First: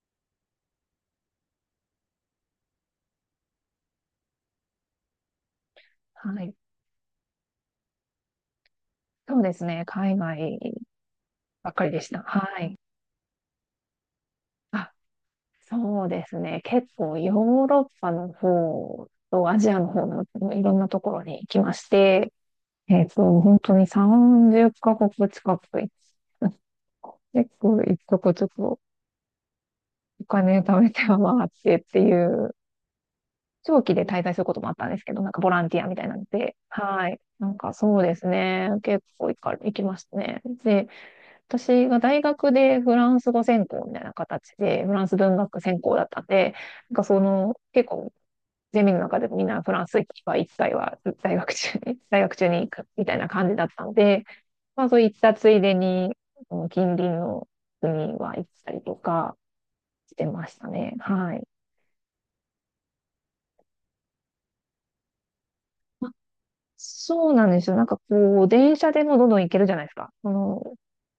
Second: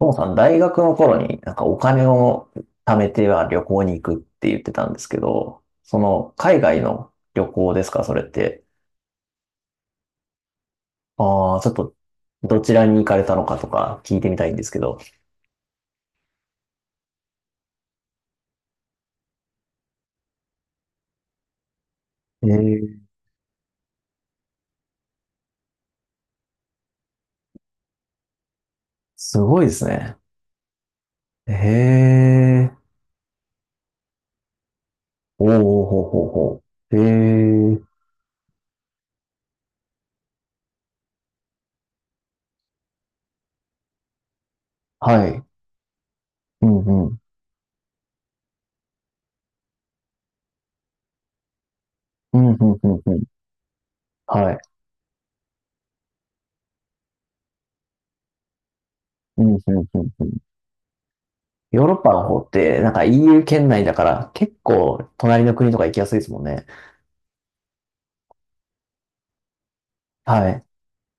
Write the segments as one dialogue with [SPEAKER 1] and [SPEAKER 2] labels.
[SPEAKER 1] ともさん、大学の頃になんかお金を貯めては旅行に行くって言ってたんですけど、その
[SPEAKER 2] はい。
[SPEAKER 1] 海外の旅行ですか、それって。
[SPEAKER 2] そうですね。海外
[SPEAKER 1] ああ、ちょ
[SPEAKER 2] ば
[SPEAKER 1] っ
[SPEAKER 2] っかり
[SPEAKER 1] と
[SPEAKER 2] でした。は
[SPEAKER 1] どち
[SPEAKER 2] い。
[SPEAKER 1] らに行かれたのかとか聞いてみたいんですけ
[SPEAKER 2] あ、
[SPEAKER 1] ど。
[SPEAKER 2] そうですね。結構ヨーロッパの方とアジアの方のいろんなところに行きまして、
[SPEAKER 1] ええ、
[SPEAKER 2] 本当に30カ国近く行って、結構一とこちょっと
[SPEAKER 1] すごいですね。
[SPEAKER 2] お金貯めては回ってって
[SPEAKER 1] へ
[SPEAKER 2] いう、
[SPEAKER 1] え、
[SPEAKER 2] 長期で滞在することもあったんですけど、なんか
[SPEAKER 1] お
[SPEAKER 2] ボ
[SPEAKER 1] おほ
[SPEAKER 2] ランティアみたい
[SPEAKER 1] う
[SPEAKER 2] なの
[SPEAKER 1] ほう
[SPEAKER 2] で、
[SPEAKER 1] ほう。へ
[SPEAKER 2] はい。なんか
[SPEAKER 1] え、
[SPEAKER 2] そうですね。結構行きましたね。で、私が大学でフランス語専攻みたいな形で、フランス
[SPEAKER 1] は
[SPEAKER 2] 文
[SPEAKER 1] い。
[SPEAKER 2] 学専攻だったんで、
[SPEAKER 1] う
[SPEAKER 2] なんか
[SPEAKER 1] んう
[SPEAKER 2] そ
[SPEAKER 1] ん。
[SPEAKER 2] の、結構、ゼミの中でもみんなフランスは一回は大学中に、大学
[SPEAKER 1] う
[SPEAKER 2] 中
[SPEAKER 1] んうん
[SPEAKER 2] に行く
[SPEAKER 1] うん
[SPEAKER 2] み
[SPEAKER 1] う
[SPEAKER 2] たい
[SPEAKER 1] ん。
[SPEAKER 2] な感じだったので、
[SPEAKER 1] はい。
[SPEAKER 2] まあそういったついでに、その近隣の国は行ったりとか
[SPEAKER 1] うんうんうん
[SPEAKER 2] し
[SPEAKER 1] う
[SPEAKER 2] て
[SPEAKER 1] ん。
[SPEAKER 2] ましたね。はい。
[SPEAKER 1] ヨーロッパの方って、なんか EU 圏内だから、結構隣の国とか行きやすいですもんね。
[SPEAKER 2] そうなんですよ。なんかこう、電車でもどんどん行けるじゃないですか。そ
[SPEAKER 1] は
[SPEAKER 2] の
[SPEAKER 1] い。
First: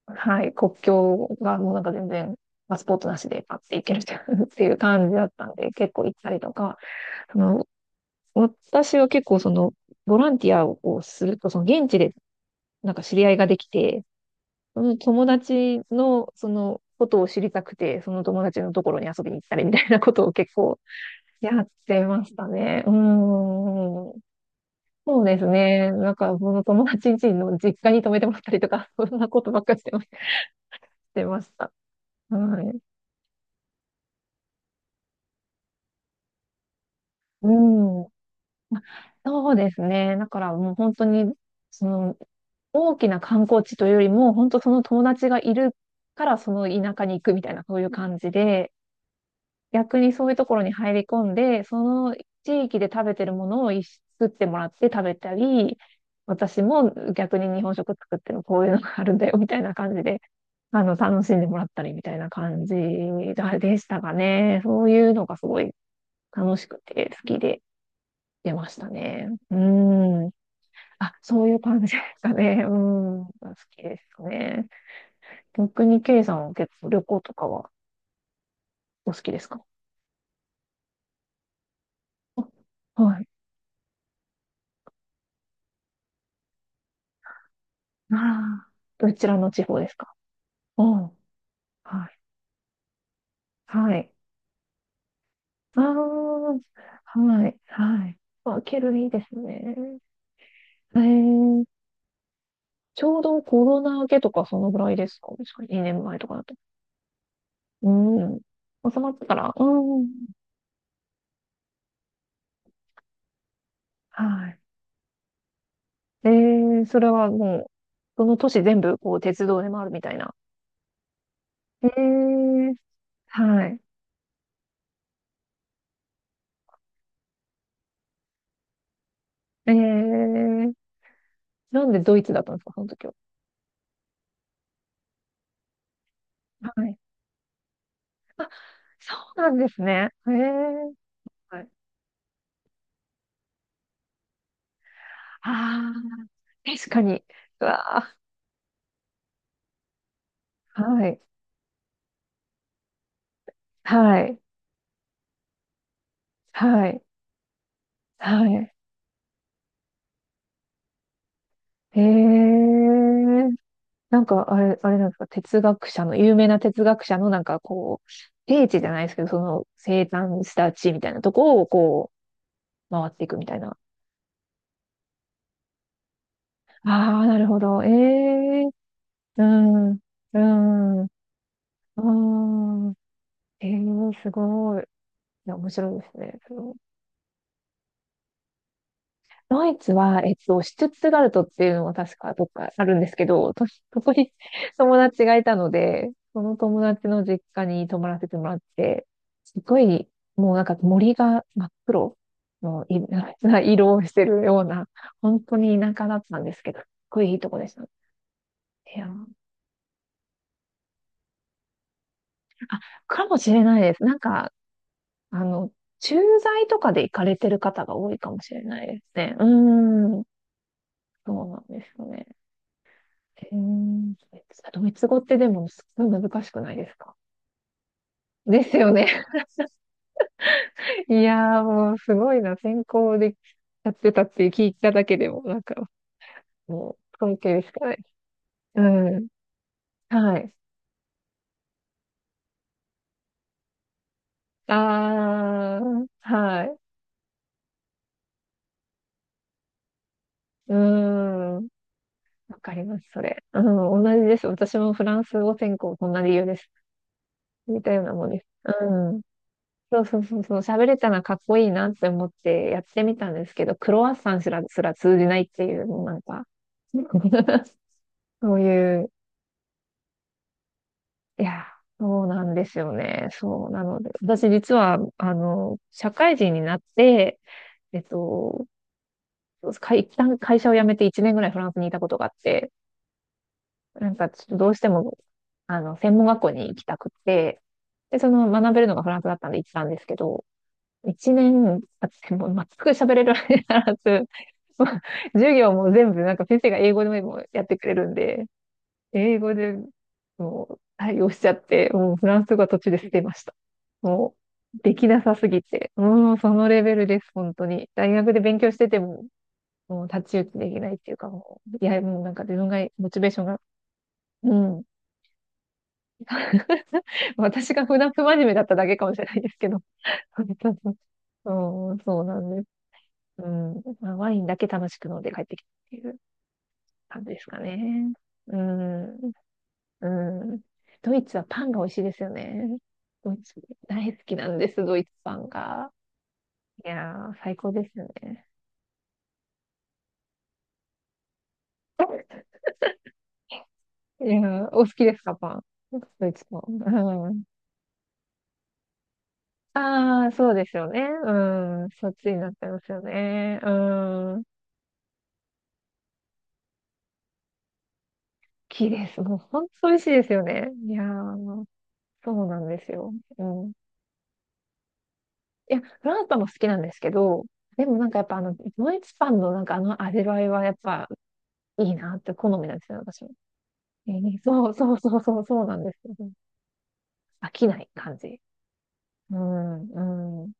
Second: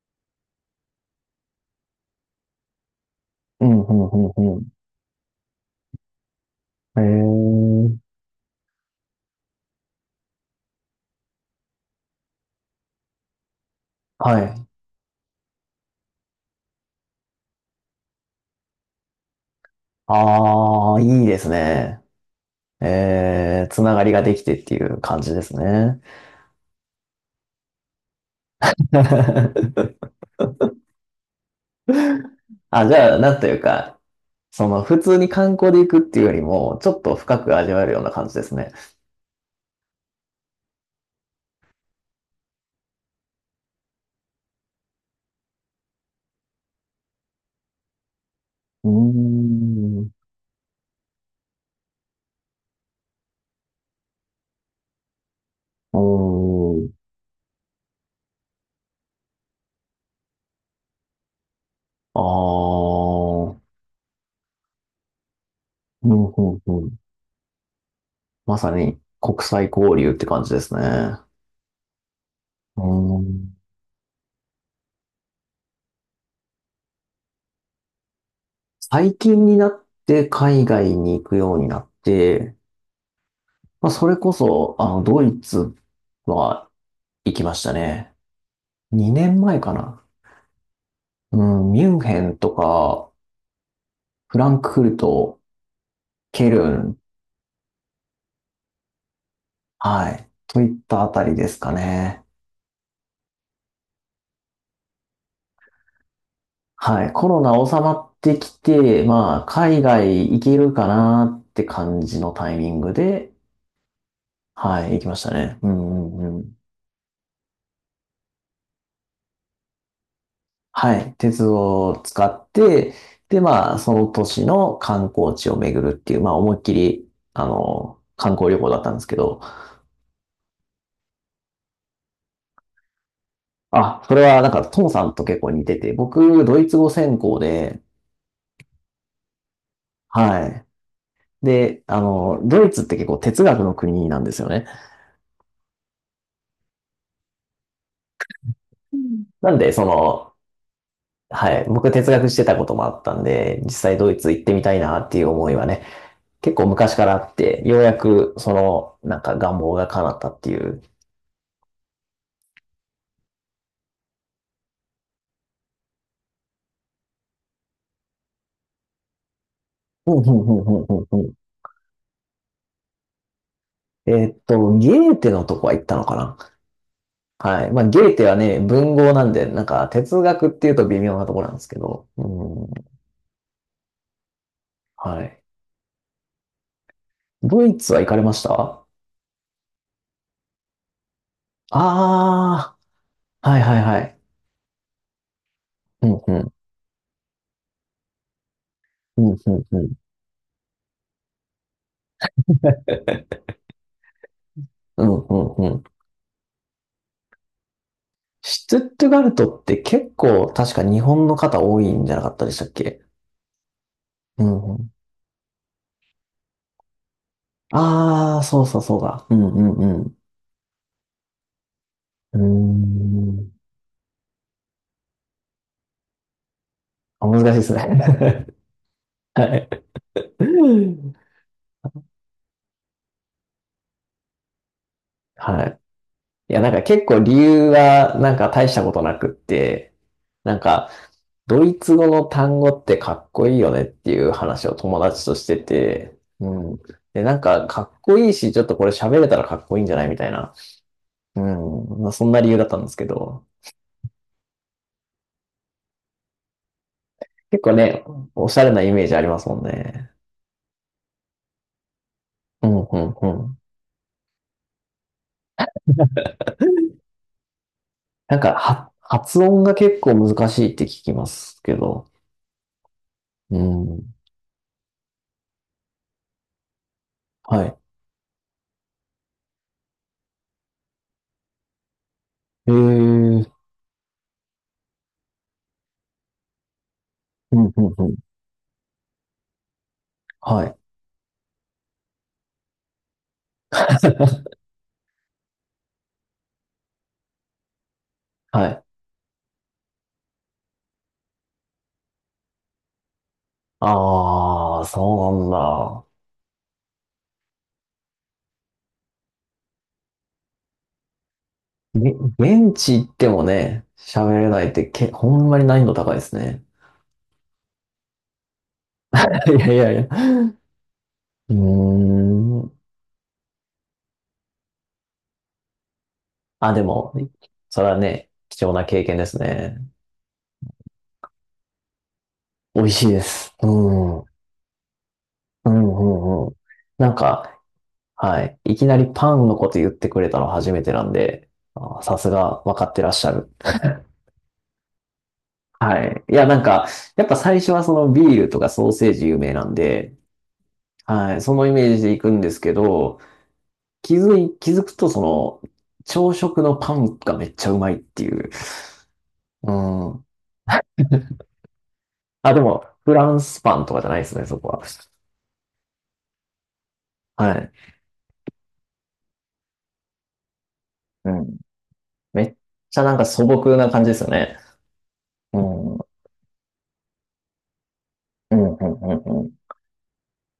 [SPEAKER 2] はい、国境がもうなんか全然パスポートなしでパッ
[SPEAKER 1] う
[SPEAKER 2] て
[SPEAKER 1] ん、
[SPEAKER 2] 行
[SPEAKER 1] う
[SPEAKER 2] けるっ
[SPEAKER 1] ん、
[SPEAKER 2] てい
[SPEAKER 1] う
[SPEAKER 2] う っ
[SPEAKER 1] ん、う
[SPEAKER 2] て
[SPEAKER 1] ん。
[SPEAKER 2] いう感じだったんで、結構行ったりとか、
[SPEAKER 1] へ
[SPEAKER 2] その、
[SPEAKER 1] え。
[SPEAKER 2] 私は結構その、ボランティアをすると、その現地でなんか知り合いができて、
[SPEAKER 1] はい。
[SPEAKER 2] その友達のそのことを知りたくて、その友達のところに遊びに行ったりみたいなことを結構
[SPEAKER 1] ああ、いいで す
[SPEAKER 2] やっ
[SPEAKER 1] ね。
[SPEAKER 2] てましたね。う
[SPEAKER 1] ええ、つながり
[SPEAKER 2] ー
[SPEAKER 1] が
[SPEAKER 2] ん。
[SPEAKER 1] できてっていう感
[SPEAKER 2] そう
[SPEAKER 1] じ
[SPEAKER 2] で
[SPEAKER 1] で
[SPEAKER 2] す
[SPEAKER 1] す
[SPEAKER 2] ね。
[SPEAKER 1] ね。
[SPEAKER 2] なんか、その友達ん家の実家に泊めてもらったりとか、そんなことばっかりして ました。はい。
[SPEAKER 1] あ、じゃあ、なんというか、普通に観光で行くっていうよりも、ちょっと深
[SPEAKER 2] う
[SPEAKER 1] く味わえるよう
[SPEAKER 2] ん。
[SPEAKER 1] な感じですね。
[SPEAKER 2] そうですね。だからもう本当に、その大きな観光地というよりも、本当その友達がいるからその田舎に行くみたいな、そういう感じで、
[SPEAKER 1] う
[SPEAKER 2] 逆
[SPEAKER 1] ー
[SPEAKER 2] に
[SPEAKER 1] ん。
[SPEAKER 2] そういうところに入り込んで、その地域で食べてるものを一緒に作ってもらって食べたり、
[SPEAKER 1] お
[SPEAKER 2] 私
[SPEAKER 1] ー。
[SPEAKER 2] も逆に日本食作ってるこういうのがあるんだよみたいな感じで、あの、楽しんでもらったりみた
[SPEAKER 1] あ
[SPEAKER 2] いな感じ
[SPEAKER 1] あ。
[SPEAKER 2] でしたかね。そういうのがすごい
[SPEAKER 1] うん、う
[SPEAKER 2] 楽
[SPEAKER 1] ん、
[SPEAKER 2] しく
[SPEAKER 1] うん。
[SPEAKER 2] て好きで出
[SPEAKER 1] ま
[SPEAKER 2] ま
[SPEAKER 1] さ
[SPEAKER 2] した
[SPEAKER 1] に
[SPEAKER 2] ね。
[SPEAKER 1] 国
[SPEAKER 2] う
[SPEAKER 1] 際交流って
[SPEAKER 2] ん。
[SPEAKER 1] 感じです
[SPEAKER 2] あ、
[SPEAKER 1] ね。
[SPEAKER 2] そういう感じですかね。う
[SPEAKER 1] うー
[SPEAKER 2] ん。好
[SPEAKER 1] ん。
[SPEAKER 2] きですね。逆に、ケイさんは結構旅行とかはお
[SPEAKER 1] 最
[SPEAKER 2] 好きで
[SPEAKER 1] 近
[SPEAKER 2] す
[SPEAKER 1] に
[SPEAKER 2] か？
[SPEAKER 1] なって海外に行くようになって、
[SPEAKER 2] あ、はい。
[SPEAKER 1] まあ、それこそ、ドイツは行きましたね。
[SPEAKER 2] ああ、ど
[SPEAKER 1] 2
[SPEAKER 2] ちらの
[SPEAKER 1] 年前
[SPEAKER 2] 地
[SPEAKER 1] か
[SPEAKER 2] 方です
[SPEAKER 1] な。
[SPEAKER 2] か？うん。
[SPEAKER 1] うん、ミュン
[SPEAKER 2] はい。
[SPEAKER 1] ヘンとか、
[SPEAKER 2] はい。
[SPEAKER 1] フランクフルト、
[SPEAKER 2] あ
[SPEAKER 1] ケ
[SPEAKER 2] あ、
[SPEAKER 1] ルン、
[SPEAKER 2] はい。はい。あ、ケルいいですね。
[SPEAKER 1] はい、といっ
[SPEAKER 2] え
[SPEAKER 1] たあたりです
[SPEAKER 2] ー、
[SPEAKER 1] かね。
[SPEAKER 2] ちょうどコロナ明けとかそのぐらいですか？確か2年前とかだと。
[SPEAKER 1] はい、コロナ収
[SPEAKER 2] う
[SPEAKER 1] まって
[SPEAKER 2] ん。
[SPEAKER 1] き
[SPEAKER 2] 収
[SPEAKER 1] て、
[SPEAKER 2] まってか
[SPEAKER 1] まあ、
[SPEAKER 2] ら。
[SPEAKER 1] 海
[SPEAKER 2] うん。
[SPEAKER 1] 外行けるかなって感じのタイミングで、
[SPEAKER 2] はい。
[SPEAKER 1] はい、行きましたね。うんう
[SPEAKER 2] え
[SPEAKER 1] んうん。
[SPEAKER 2] ー、それはもう、その都市全部こう鉄道で回るみたいな。
[SPEAKER 1] はい、鉄道
[SPEAKER 2] え
[SPEAKER 1] を使っ
[SPEAKER 2] え、
[SPEAKER 1] て、で、
[SPEAKER 2] は
[SPEAKER 1] まあ、
[SPEAKER 2] い。
[SPEAKER 1] その都市の観光地を巡るっていう、まあ、思いっきり、観光旅行だったんですけど、
[SPEAKER 2] ええ、なんでドイツだったんですか、その時は。
[SPEAKER 1] あ、それはなんか、トモさんと結構似てて、僕、ドイ
[SPEAKER 2] は
[SPEAKER 1] ツ語
[SPEAKER 2] い。
[SPEAKER 1] 専攻で、
[SPEAKER 2] そうなんですね。え
[SPEAKER 1] はい。
[SPEAKER 2] え、はい。
[SPEAKER 1] で、ドイツって結構哲学の国なんですよね。
[SPEAKER 2] ああ、確かに。うわあ、
[SPEAKER 1] なんで、
[SPEAKER 2] はい。
[SPEAKER 1] はい、僕哲学してたこともあったんで、実際ドイ
[SPEAKER 2] は
[SPEAKER 1] ツ
[SPEAKER 2] い。
[SPEAKER 1] 行ってみたいなっていう思いはね、結構
[SPEAKER 2] は
[SPEAKER 1] 昔
[SPEAKER 2] い。
[SPEAKER 1] からあって、ようやく、
[SPEAKER 2] はい。
[SPEAKER 1] なんか願望が叶ったっていう。
[SPEAKER 2] ええ、なんか、あれ、あれなんですか、哲学者の、有名な哲学者の、なんかこう、聖地じゃないですけど、その生
[SPEAKER 1] うんうん
[SPEAKER 2] 誕
[SPEAKER 1] う
[SPEAKER 2] し
[SPEAKER 1] んう
[SPEAKER 2] た
[SPEAKER 1] ん
[SPEAKER 2] 地みたい
[SPEAKER 1] う
[SPEAKER 2] な
[SPEAKER 1] んう
[SPEAKER 2] と
[SPEAKER 1] ん
[SPEAKER 2] こを、こう、回っていくみたいな。
[SPEAKER 1] ゲーテのとこは行ったのかな？
[SPEAKER 2] ああ、なるほ
[SPEAKER 1] はい。ま
[SPEAKER 2] ど。
[SPEAKER 1] あ、
[SPEAKER 2] え
[SPEAKER 1] ゲーテはね、
[SPEAKER 2] え、
[SPEAKER 1] 文豪なん
[SPEAKER 2] う
[SPEAKER 1] で、なんか
[SPEAKER 2] ん。
[SPEAKER 1] 哲
[SPEAKER 2] う
[SPEAKER 1] 学っていうと微
[SPEAKER 2] ん。あ
[SPEAKER 1] 妙なところなんですけど。うん。
[SPEAKER 2] あ、えー、すごい。い
[SPEAKER 1] はい。
[SPEAKER 2] や、面白いですね。その、
[SPEAKER 1] ドイツは行かれました？
[SPEAKER 2] ドイツは、シュツットガルトっていうのは確かどっか
[SPEAKER 1] あ
[SPEAKER 2] あるんですけ
[SPEAKER 1] あー、
[SPEAKER 2] ど、
[SPEAKER 1] はい
[SPEAKER 2] と、
[SPEAKER 1] はいは
[SPEAKER 2] そこ
[SPEAKER 1] い。
[SPEAKER 2] に 友達がいたの
[SPEAKER 1] う
[SPEAKER 2] で、
[SPEAKER 1] んう
[SPEAKER 2] そ
[SPEAKER 1] ん。
[SPEAKER 2] の友達の実家に泊まらせてもらって、
[SPEAKER 1] うんうん
[SPEAKER 2] すご
[SPEAKER 1] うん。
[SPEAKER 2] い、もうなんか森が真っ黒のい な色をしてるような、
[SPEAKER 1] うんう
[SPEAKER 2] 本
[SPEAKER 1] ん
[SPEAKER 2] 当
[SPEAKER 1] う
[SPEAKER 2] に
[SPEAKER 1] ん。
[SPEAKER 2] 田舎だったんですけど、すっごいいいとこでした。い
[SPEAKER 1] シュトゥッ
[SPEAKER 2] や
[SPEAKER 1] トガ
[SPEAKER 2] ー、
[SPEAKER 1] ルトって結構確か日本の方多いんじゃなかったでしたっ
[SPEAKER 2] あ、
[SPEAKER 1] け？
[SPEAKER 2] かもしれないです。なん
[SPEAKER 1] う
[SPEAKER 2] か、
[SPEAKER 1] んうん。
[SPEAKER 2] あの、駐在とかで行かれてる方が多いか
[SPEAKER 1] あ
[SPEAKER 2] も
[SPEAKER 1] あ、
[SPEAKER 2] し
[SPEAKER 1] そ
[SPEAKER 2] れ
[SPEAKER 1] うそう
[SPEAKER 2] ない
[SPEAKER 1] そ
[SPEAKER 2] で
[SPEAKER 1] う
[SPEAKER 2] す
[SPEAKER 1] だ。う
[SPEAKER 2] ね。う
[SPEAKER 1] んうんうん。
[SPEAKER 2] ーん。そうなんですよね。
[SPEAKER 1] うー
[SPEAKER 2] え
[SPEAKER 1] ん。
[SPEAKER 2] ー、ドイツ語ってでもすごい難しくないですか？
[SPEAKER 1] あ、難しいですね。
[SPEAKER 2] ですよね。
[SPEAKER 1] はい。
[SPEAKER 2] いやーもうすごいな。専攻でやってたって聞いただけでも、なん
[SPEAKER 1] は
[SPEAKER 2] か
[SPEAKER 1] い。いや、なんか
[SPEAKER 2] も
[SPEAKER 1] 結
[SPEAKER 2] う
[SPEAKER 1] 構理
[SPEAKER 2] 尊敬
[SPEAKER 1] 由
[SPEAKER 2] しかない。
[SPEAKER 1] はなんか大し
[SPEAKER 2] う
[SPEAKER 1] たことな
[SPEAKER 2] ん。
[SPEAKER 1] くって、
[SPEAKER 2] はい。
[SPEAKER 1] なんかドイツ語の単語ってかっこいいよねっていう話を友達として
[SPEAKER 2] あー、
[SPEAKER 1] て、
[SPEAKER 2] は
[SPEAKER 1] うん。
[SPEAKER 2] い。
[SPEAKER 1] で、なんかかっこいいし、ちょっとこれ喋れたらかっこいいんじゃないみたいな。
[SPEAKER 2] う
[SPEAKER 1] う
[SPEAKER 2] ーん。
[SPEAKER 1] ん。まあ、そんな理由
[SPEAKER 2] わ
[SPEAKER 1] だっ
[SPEAKER 2] か
[SPEAKER 1] たん
[SPEAKER 2] り
[SPEAKER 1] です
[SPEAKER 2] ま
[SPEAKER 1] け
[SPEAKER 2] す、それ。
[SPEAKER 1] ど、
[SPEAKER 2] うん、同じです。私もフランス語専攻、そんな理由です。
[SPEAKER 1] 結構
[SPEAKER 2] みたい
[SPEAKER 1] ね、
[SPEAKER 2] なもんです。
[SPEAKER 1] おしゃれなイメー
[SPEAKER 2] う
[SPEAKER 1] ジあ
[SPEAKER 2] ん。
[SPEAKER 1] りますもん
[SPEAKER 2] そう
[SPEAKER 1] ね。
[SPEAKER 2] そうそうそう、喋れたらかっこいいなって思っ
[SPEAKER 1] う
[SPEAKER 2] てや
[SPEAKER 1] ん、
[SPEAKER 2] っ
[SPEAKER 1] う
[SPEAKER 2] て
[SPEAKER 1] ん、
[SPEAKER 2] み
[SPEAKER 1] う
[SPEAKER 2] たんです
[SPEAKER 1] ん。
[SPEAKER 2] けど、クロワッサンすら通じないっていう、もうなんか、
[SPEAKER 1] なんか
[SPEAKER 2] そう
[SPEAKER 1] は
[SPEAKER 2] いう、
[SPEAKER 1] 発音が結構難しいって聞きま
[SPEAKER 2] い
[SPEAKER 1] す
[SPEAKER 2] や、
[SPEAKER 1] けど、
[SPEAKER 2] そうなんですよね。
[SPEAKER 1] う
[SPEAKER 2] そう、な
[SPEAKER 1] ん。
[SPEAKER 2] ので、私実は、あの、社会人になって、
[SPEAKER 1] はい。
[SPEAKER 2] えっと、一旦会社を辞めて1年ぐらいフランスにいたことがあっ
[SPEAKER 1] へ
[SPEAKER 2] て、
[SPEAKER 1] え、
[SPEAKER 2] なんかちょっとどうしても、あの、専門学校に行きたくっ
[SPEAKER 1] う
[SPEAKER 2] て、
[SPEAKER 1] ん、うん、うん。
[SPEAKER 2] で、その学べるのがフランスだったんで行ったんですけど、
[SPEAKER 1] はい。
[SPEAKER 2] 一年経っても全く喋れるわけにならず、もう授業も全部なんか先生が英語でもやってくれるんで、
[SPEAKER 1] はい。
[SPEAKER 2] 英語でもう対応しちゃって、もうフランス語は途中で捨てました。もう
[SPEAKER 1] ああ、
[SPEAKER 2] できな
[SPEAKER 1] そ
[SPEAKER 2] さ
[SPEAKER 1] うな
[SPEAKER 2] す
[SPEAKER 1] ん
[SPEAKER 2] ぎて、
[SPEAKER 1] だ。
[SPEAKER 2] もうそのレベルです、本当に。大学で勉強してても、もう太刀打ちできないっていうか、もう、いや、
[SPEAKER 1] げ、
[SPEAKER 2] もうなんか自分
[SPEAKER 1] 現
[SPEAKER 2] が、
[SPEAKER 1] 地
[SPEAKER 2] モ
[SPEAKER 1] 行っ
[SPEAKER 2] チ
[SPEAKER 1] て
[SPEAKER 2] ベーシ
[SPEAKER 1] も
[SPEAKER 2] ョンが、
[SPEAKER 1] ね、喋れ
[SPEAKER 2] う
[SPEAKER 1] ないって
[SPEAKER 2] ん。
[SPEAKER 1] け、ほんまに難易度高いですね。
[SPEAKER 2] 私が普段不真面目だっただけかもしれないで す
[SPEAKER 1] い
[SPEAKER 2] け
[SPEAKER 1] やい
[SPEAKER 2] ど。
[SPEAKER 1] やいや。
[SPEAKER 2] そうそう、
[SPEAKER 1] う
[SPEAKER 2] うん、
[SPEAKER 1] ー
[SPEAKER 2] そうなんです。
[SPEAKER 1] ん。
[SPEAKER 2] うん、まあ、ワインだけ楽しく飲んで帰ってきたっていう
[SPEAKER 1] あ、でも、
[SPEAKER 2] 感じですか
[SPEAKER 1] それは
[SPEAKER 2] ね。
[SPEAKER 1] ね、
[SPEAKER 2] う
[SPEAKER 1] 貴重な経験
[SPEAKER 2] ん、
[SPEAKER 1] ですね。
[SPEAKER 2] うん。ドイツはパンが美味しいですよね。
[SPEAKER 1] 美味しいで
[SPEAKER 2] ドイ
[SPEAKER 1] す。
[SPEAKER 2] ツ
[SPEAKER 1] う
[SPEAKER 2] 大
[SPEAKER 1] ん。う
[SPEAKER 2] 好
[SPEAKER 1] ん、
[SPEAKER 2] きなんです、ドイツパン
[SPEAKER 1] う
[SPEAKER 2] が。
[SPEAKER 1] ん、うん。
[SPEAKER 2] い
[SPEAKER 1] なん
[SPEAKER 2] やー、最
[SPEAKER 1] か、
[SPEAKER 2] 高ですよ
[SPEAKER 1] は
[SPEAKER 2] ね。
[SPEAKER 1] い。いきなりパンのこと言ってくれたの初めてなんで、あー、さす が分かってらっしゃる。
[SPEAKER 2] いやー、お好きですか、パン。
[SPEAKER 1] はい。
[SPEAKER 2] ド
[SPEAKER 1] い
[SPEAKER 2] イ
[SPEAKER 1] や、
[SPEAKER 2] ツパ
[SPEAKER 1] な
[SPEAKER 2] ン。
[SPEAKER 1] んか、やっ
[SPEAKER 2] う
[SPEAKER 1] ぱ
[SPEAKER 2] ん、
[SPEAKER 1] 最初はそのビールとかソーセージ有名なんで、
[SPEAKER 2] ああ、そうですよね。
[SPEAKER 1] はい。そのイ
[SPEAKER 2] うん、
[SPEAKER 1] メージ
[SPEAKER 2] そ
[SPEAKER 1] で
[SPEAKER 2] っ
[SPEAKER 1] 行
[SPEAKER 2] ち
[SPEAKER 1] く
[SPEAKER 2] に
[SPEAKER 1] ん
[SPEAKER 2] な
[SPEAKER 1] で
[SPEAKER 2] っ
[SPEAKER 1] す
[SPEAKER 2] て
[SPEAKER 1] け
[SPEAKER 2] ますよ
[SPEAKER 1] ど、
[SPEAKER 2] ね。うん、好
[SPEAKER 1] 気づくと朝食のパンがめっちゃうまいっていう。
[SPEAKER 2] きです。もう本
[SPEAKER 1] う
[SPEAKER 2] 当美味しいで
[SPEAKER 1] ん。
[SPEAKER 2] すよね。いや ー、そう
[SPEAKER 1] あ、で
[SPEAKER 2] なんで
[SPEAKER 1] も、
[SPEAKER 2] すよ。
[SPEAKER 1] フラン
[SPEAKER 2] う
[SPEAKER 1] ス
[SPEAKER 2] ん。
[SPEAKER 1] パンとかじゃないですね、そこは。
[SPEAKER 2] いや、フランスパンも好きなんですけど、
[SPEAKER 1] はい。
[SPEAKER 2] でもなんかやっぱあの、ドイツパンのなんかあの味わいはやっぱ
[SPEAKER 1] うん。
[SPEAKER 2] いいなって
[SPEAKER 1] め
[SPEAKER 2] 好
[SPEAKER 1] っ
[SPEAKER 2] みなんです
[SPEAKER 1] ち
[SPEAKER 2] よ、
[SPEAKER 1] ゃなん
[SPEAKER 2] 私
[SPEAKER 1] か
[SPEAKER 2] も。
[SPEAKER 1] 素朴な感じ
[SPEAKER 2] え
[SPEAKER 1] ですよ
[SPEAKER 2] ー、
[SPEAKER 1] ね。
[SPEAKER 2] そうそうそうそう、
[SPEAKER 1] う
[SPEAKER 2] そうなん
[SPEAKER 1] ん。
[SPEAKER 2] で
[SPEAKER 1] うん、
[SPEAKER 2] すよ。飽きない感じ。
[SPEAKER 1] うん、う
[SPEAKER 2] う
[SPEAKER 1] ん、うん。
[SPEAKER 2] ん、うん。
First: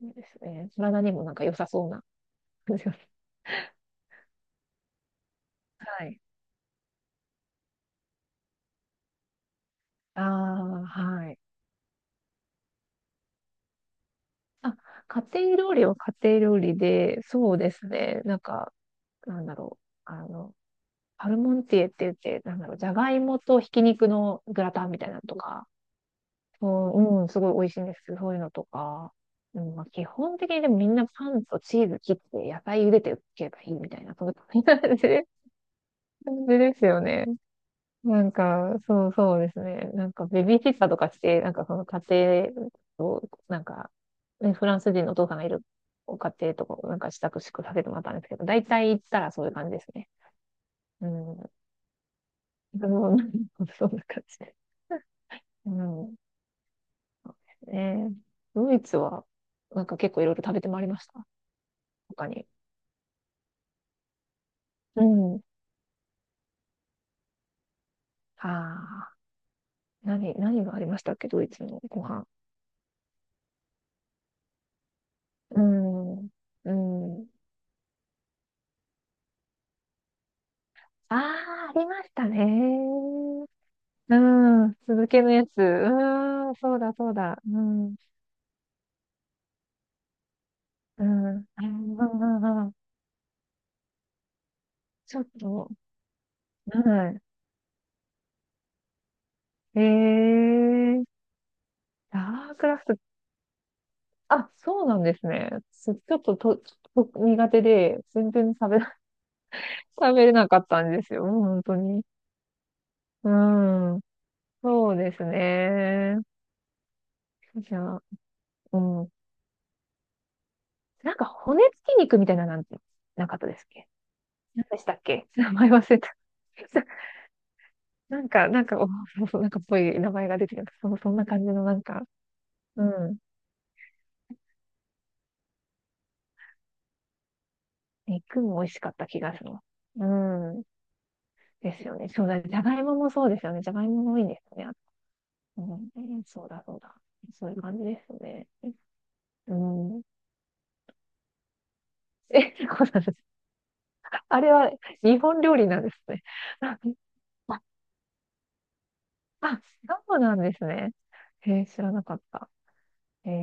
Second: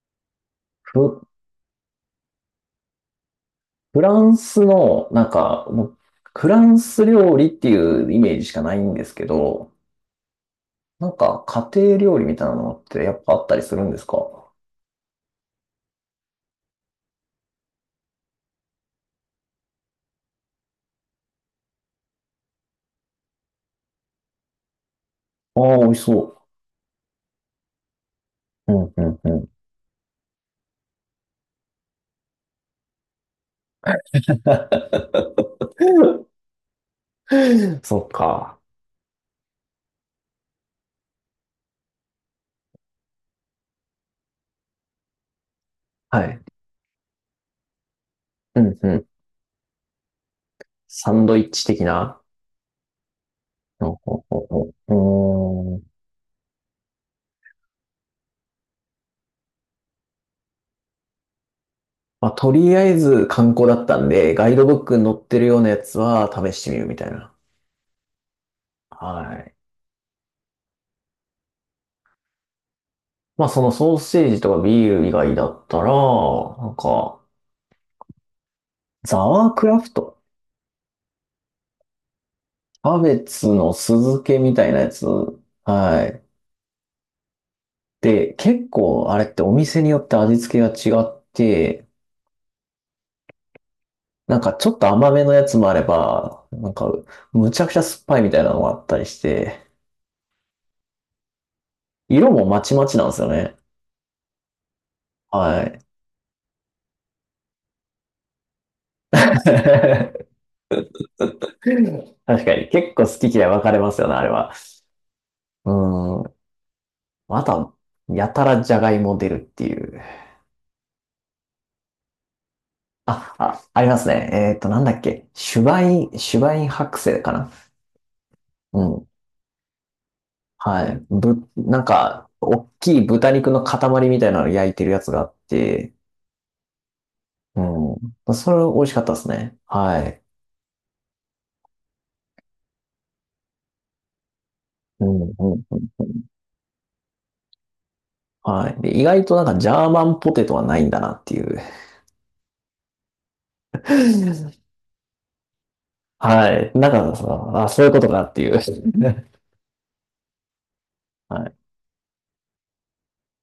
[SPEAKER 2] そうですね。体
[SPEAKER 1] フ、
[SPEAKER 2] にもなんか良さそうな感じが。
[SPEAKER 1] フランスの、なんか、もう
[SPEAKER 2] はい。
[SPEAKER 1] フランス料理っていうイメージしかないんですけど、
[SPEAKER 2] ああ、
[SPEAKER 1] なん
[SPEAKER 2] はい。
[SPEAKER 1] か家庭料理みたいなのってやっぱあったりするんですか？
[SPEAKER 2] あ、家庭料理は家庭料理で、そうですね。なんか、なんだろう。あの、パルモンティエって言って、なんだろう、じゃがいもとひき肉のグラタンみたいなのと
[SPEAKER 1] あ
[SPEAKER 2] か、
[SPEAKER 1] あ、美味しそ
[SPEAKER 2] うん、うん、すごい美味しいんです。そういうのと
[SPEAKER 1] う。うん、う
[SPEAKER 2] か。
[SPEAKER 1] ん、うん。
[SPEAKER 2] うん、まあ、基本的にでもみんなパンとチーズ切って野菜茹でておけばいいみたいな、そんな感じですよね。
[SPEAKER 1] そっ
[SPEAKER 2] なん
[SPEAKER 1] か。
[SPEAKER 2] か、そうそうですね。なんかベビーシッターとかして、なんかその家庭を、なんか、ね、フランス人のお父さんがいる
[SPEAKER 1] は
[SPEAKER 2] 家
[SPEAKER 1] い。
[SPEAKER 2] 庭とかをなんか支度宿させてもらったんですけど、
[SPEAKER 1] う
[SPEAKER 2] 大
[SPEAKER 1] ん
[SPEAKER 2] 体
[SPEAKER 1] う
[SPEAKER 2] 行っ
[SPEAKER 1] ん。
[SPEAKER 2] たらそういう感じですね。う
[SPEAKER 1] サンドイッ
[SPEAKER 2] ん。
[SPEAKER 1] チ的な。
[SPEAKER 2] でも
[SPEAKER 1] ほ
[SPEAKER 2] そ
[SPEAKER 1] う
[SPEAKER 2] んな
[SPEAKER 1] ほう
[SPEAKER 2] 感
[SPEAKER 1] ほ
[SPEAKER 2] じ
[SPEAKER 1] う
[SPEAKER 2] で。
[SPEAKER 1] ほ
[SPEAKER 2] う
[SPEAKER 1] う、うーん、
[SPEAKER 2] ん。ねえ、ドイツは、なんか結構いろいろ食べてまいりました。他
[SPEAKER 1] まあ、
[SPEAKER 2] に。
[SPEAKER 1] とりあえず観光だったんで、ガイドブック
[SPEAKER 2] う
[SPEAKER 1] に載って
[SPEAKER 2] ん。
[SPEAKER 1] るようなやつは試してみるみたいな。
[SPEAKER 2] ああ、
[SPEAKER 1] はい。
[SPEAKER 2] 何がありましたっけ、ドイツのご飯。
[SPEAKER 1] まあ、そのソーセージとかビール以外だ
[SPEAKER 2] う
[SPEAKER 1] ったら、な
[SPEAKER 2] ん。う
[SPEAKER 1] んか、
[SPEAKER 2] ん。
[SPEAKER 1] ザワークラフト。
[SPEAKER 2] ああ、ありました
[SPEAKER 1] キャ
[SPEAKER 2] ね。
[SPEAKER 1] ベツの酢
[SPEAKER 2] う
[SPEAKER 1] 漬けみたい
[SPEAKER 2] ん。
[SPEAKER 1] なやつ。
[SPEAKER 2] 続けのやつ。
[SPEAKER 1] はい。
[SPEAKER 2] うん。そうだ、そうだ。うん。
[SPEAKER 1] で、結構あれってお店によって味付けが違
[SPEAKER 2] う
[SPEAKER 1] っ
[SPEAKER 2] ん。うんう
[SPEAKER 1] て、
[SPEAKER 2] んうんうん、
[SPEAKER 1] なんかちょっと甘
[SPEAKER 2] ちょ
[SPEAKER 1] め
[SPEAKER 2] っ
[SPEAKER 1] のやつも
[SPEAKER 2] と、
[SPEAKER 1] あれば、なんか
[SPEAKER 2] は
[SPEAKER 1] むちゃくちゃ酸っぱいみたいなのがあったりして、
[SPEAKER 2] い。ええー、ダ
[SPEAKER 1] 色も
[SPEAKER 2] ー
[SPEAKER 1] ま
[SPEAKER 2] ク
[SPEAKER 1] ち
[SPEAKER 2] ラ
[SPEAKER 1] ま
[SPEAKER 2] フト。
[SPEAKER 1] ちなんですよね。
[SPEAKER 2] あ、そうなんですね。
[SPEAKER 1] はい。
[SPEAKER 2] す、ちょっとと、ちょっと苦手で、全然食べ、食べれ なかったんですよ。本当に。
[SPEAKER 1] 確かに。結構好
[SPEAKER 2] う
[SPEAKER 1] き嫌い分かれます
[SPEAKER 2] ん。
[SPEAKER 1] よね、あれは。
[SPEAKER 2] そうです
[SPEAKER 1] う
[SPEAKER 2] ね。
[SPEAKER 1] ーん。あと
[SPEAKER 2] じ
[SPEAKER 1] は、
[SPEAKER 2] ゃあ、
[SPEAKER 1] やたらじ
[SPEAKER 2] う
[SPEAKER 1] ゃがい
[SPEAKER 2] ん。
[SPEAKER 1] も出るっていう。
[SPEAKER 2] なんか骨付き肉みたいななんてな
[SPEAKER 1] あ、
[SPEAKER 2] かったで
[SPEAKER 1] あ、
[SPEAKER 2] すっ
[SPEAKER 1] あ
[SPEAKER 2] け？
[SPEAKER 1] りますね。
[SPEAKER 2] 何で
[SPEAKER 1] な
[SPEAKER 2] し
[SPEAKER 1] んだ
[SPEAKER 2] た
[SPEAKER 1] っ
[SPEAKER 2] っけ？
[SPEAKER 1] け。
[SPEAKER 2] 名前忘れた。
[SPEAKER 1] シュバイン 白製かな。
[SPEAKER 2] なんか、
[SPEAKER 1] う
[SPEAKER 2] お、
[SPEAKER 1] ん。
[SPEAKER 2] そうそう、 なんかっぽい名前が出てきた。
[SPEAKER 1] は
[SPEAKER 2] そ
[SPEAKER 1] い。
[SPEAKER 2] う、そんな感じのな
[SPEAKER 1] な
[SPEAKER 2] ん
[SPEAKER 1] ん
[SPEAKER 2] か、
[SPEAKER 1] か、大
[SPEAKER 2] う
[SPEAKER 1] きい
[SPEAKER 2] ん。
[SPEAKER 1] 豚肉の塊みたいなの焼いてるやつがあって、うん。
[SPEAKER 2] 肉
[SPEAKER 1] そ
[SPEAKER 2] も
[SPEAKER 1] れ
[SPEAKER 2] 美味し
[SPEAKER 1] 美味
[SPEAKER 2] か
[SPEAKER 1] し
[SPEAKER 2] っ
[SPEAKER 1] かっ
[SPEAKER 2] た
[SPEAKER 1] たで
[SPEAKER 2] 気
[SPEAKER 1] す
[SPEAKER 2] がする。
[SPEAKER 1] ね。
[SPEAKER 2] う
[SPEAKER 1] はい。
[SPEAKER 2] ん。ですよね。そうだ。じゃがいももそうですよね。じゃがいももいいんですよね。
[SPEAKER 1] うんうん。
[SPEAKER 2] うん。そうだ、そうだ。そういう感じですよね。
[SPEAKER 1] はい。で、意外となんか
[SPEAKER 2] う
[SPEAKER 1] ジャー
[SPEAKER 2] ん。
[SPEAKER 1] マンポテトはないんだなっていう。
[SPEAKER 2] え、そうなんです。あれ は日本料理なんですね。
[SPEAKER 1] はい。だ からさ、
[SPEAKER 2] あ、
[SPEAKER 1] あ、そういうことかっていう。
[SPEAKER 2] あ、そうなんですね。
[SPEAKER 1] は
[SPEAKER 2] へ
[SPEAKER 1] い。
[SPEAKER 2] え、知らなかった。ええ、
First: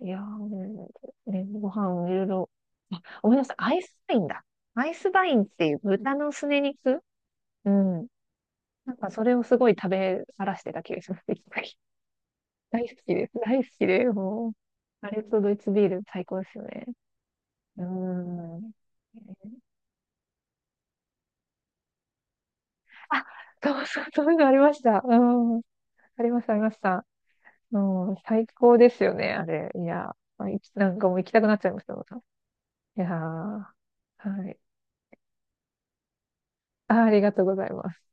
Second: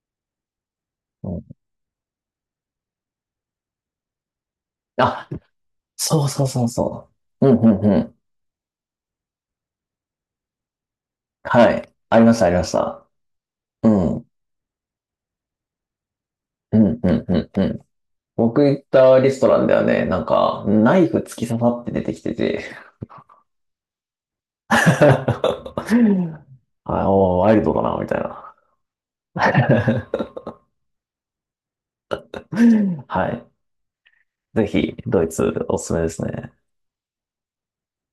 [SPEAKER 2] いやー、
[SPEAKER 1] う
[SPEAKER 2] ね、
[SPEAKER 1] ん、
[SPEAKER 2] ご飯いろいろ。あ、ごめんなさい。アイスバインだ。アイスバ
[SPEAKER 1] あ、
[SPEAKER 2] インっていう豚
[SPEAKER 1] そう
[SPEAKER 2] の
[SPEAKER 1] そ
[SPEAKER 2] す
[SPEAKER 1] う
[SPEAKER 2] ね
[SPEAKER 1] そう
[SPEAKER 2] 肉。
[SPEAKER 1] そう。うんう
[SPEAKER 2] う
[SPEAKER 1] んう
[SPEAKER 2] ん。
[SPEAKER 1] ん。
[SPEAKER 2] なんかそれをすごい食べらしてた気がします。一
[SPEAKER 1] は
[SPEAKER 2] 回
[SPEAKER 1] い。ありました、ありまし
[SPEAKER 2] 大好
[SPEAKER 1] た。
[SPEAKER 2] きです。大好き
[SPEAKER 1] う
[SPEAKER 2] で、
[SPEAKER 1] ん。
[SPEAKER 2] もう。あれとドイツビール最高ですよ
[SPEAKER 1] う
[SPEAKER 2] ね。
[SPEAKER 1] んうんうんうん。
[SPEAKER 2] う
[SPEAKER 1] 僕
[SPEAKER 2] ん。
[SPEAKER 1] 行ったレストランではね、なんか、ナイフ突き刺さって出てきてて。
[SPEAKER 2] あ、そうそう、そういうのありまし た。うん。ありました、ありました。
[SPEAKER 1] あおー、ワイルド
[SPEAKER 2] う
[SPEAKER 1] だな、み
[SPEAKER 2] ん、
[SPEAKER 1] たい
[SPEAKER 2] 最
[SPEAKER 1] な。
[SPEAKER 2] 高ですよね、あれ。い や、い、なんかもう行きたくなっちゃいました、また。いやー、
[SPEAKER 1] はい。
[SPEAKER 2] はい。
[SPEAKER 1] ぜひ、ドイツおすすめですね。
[SPEAKER 2] あ、ありがとうございます。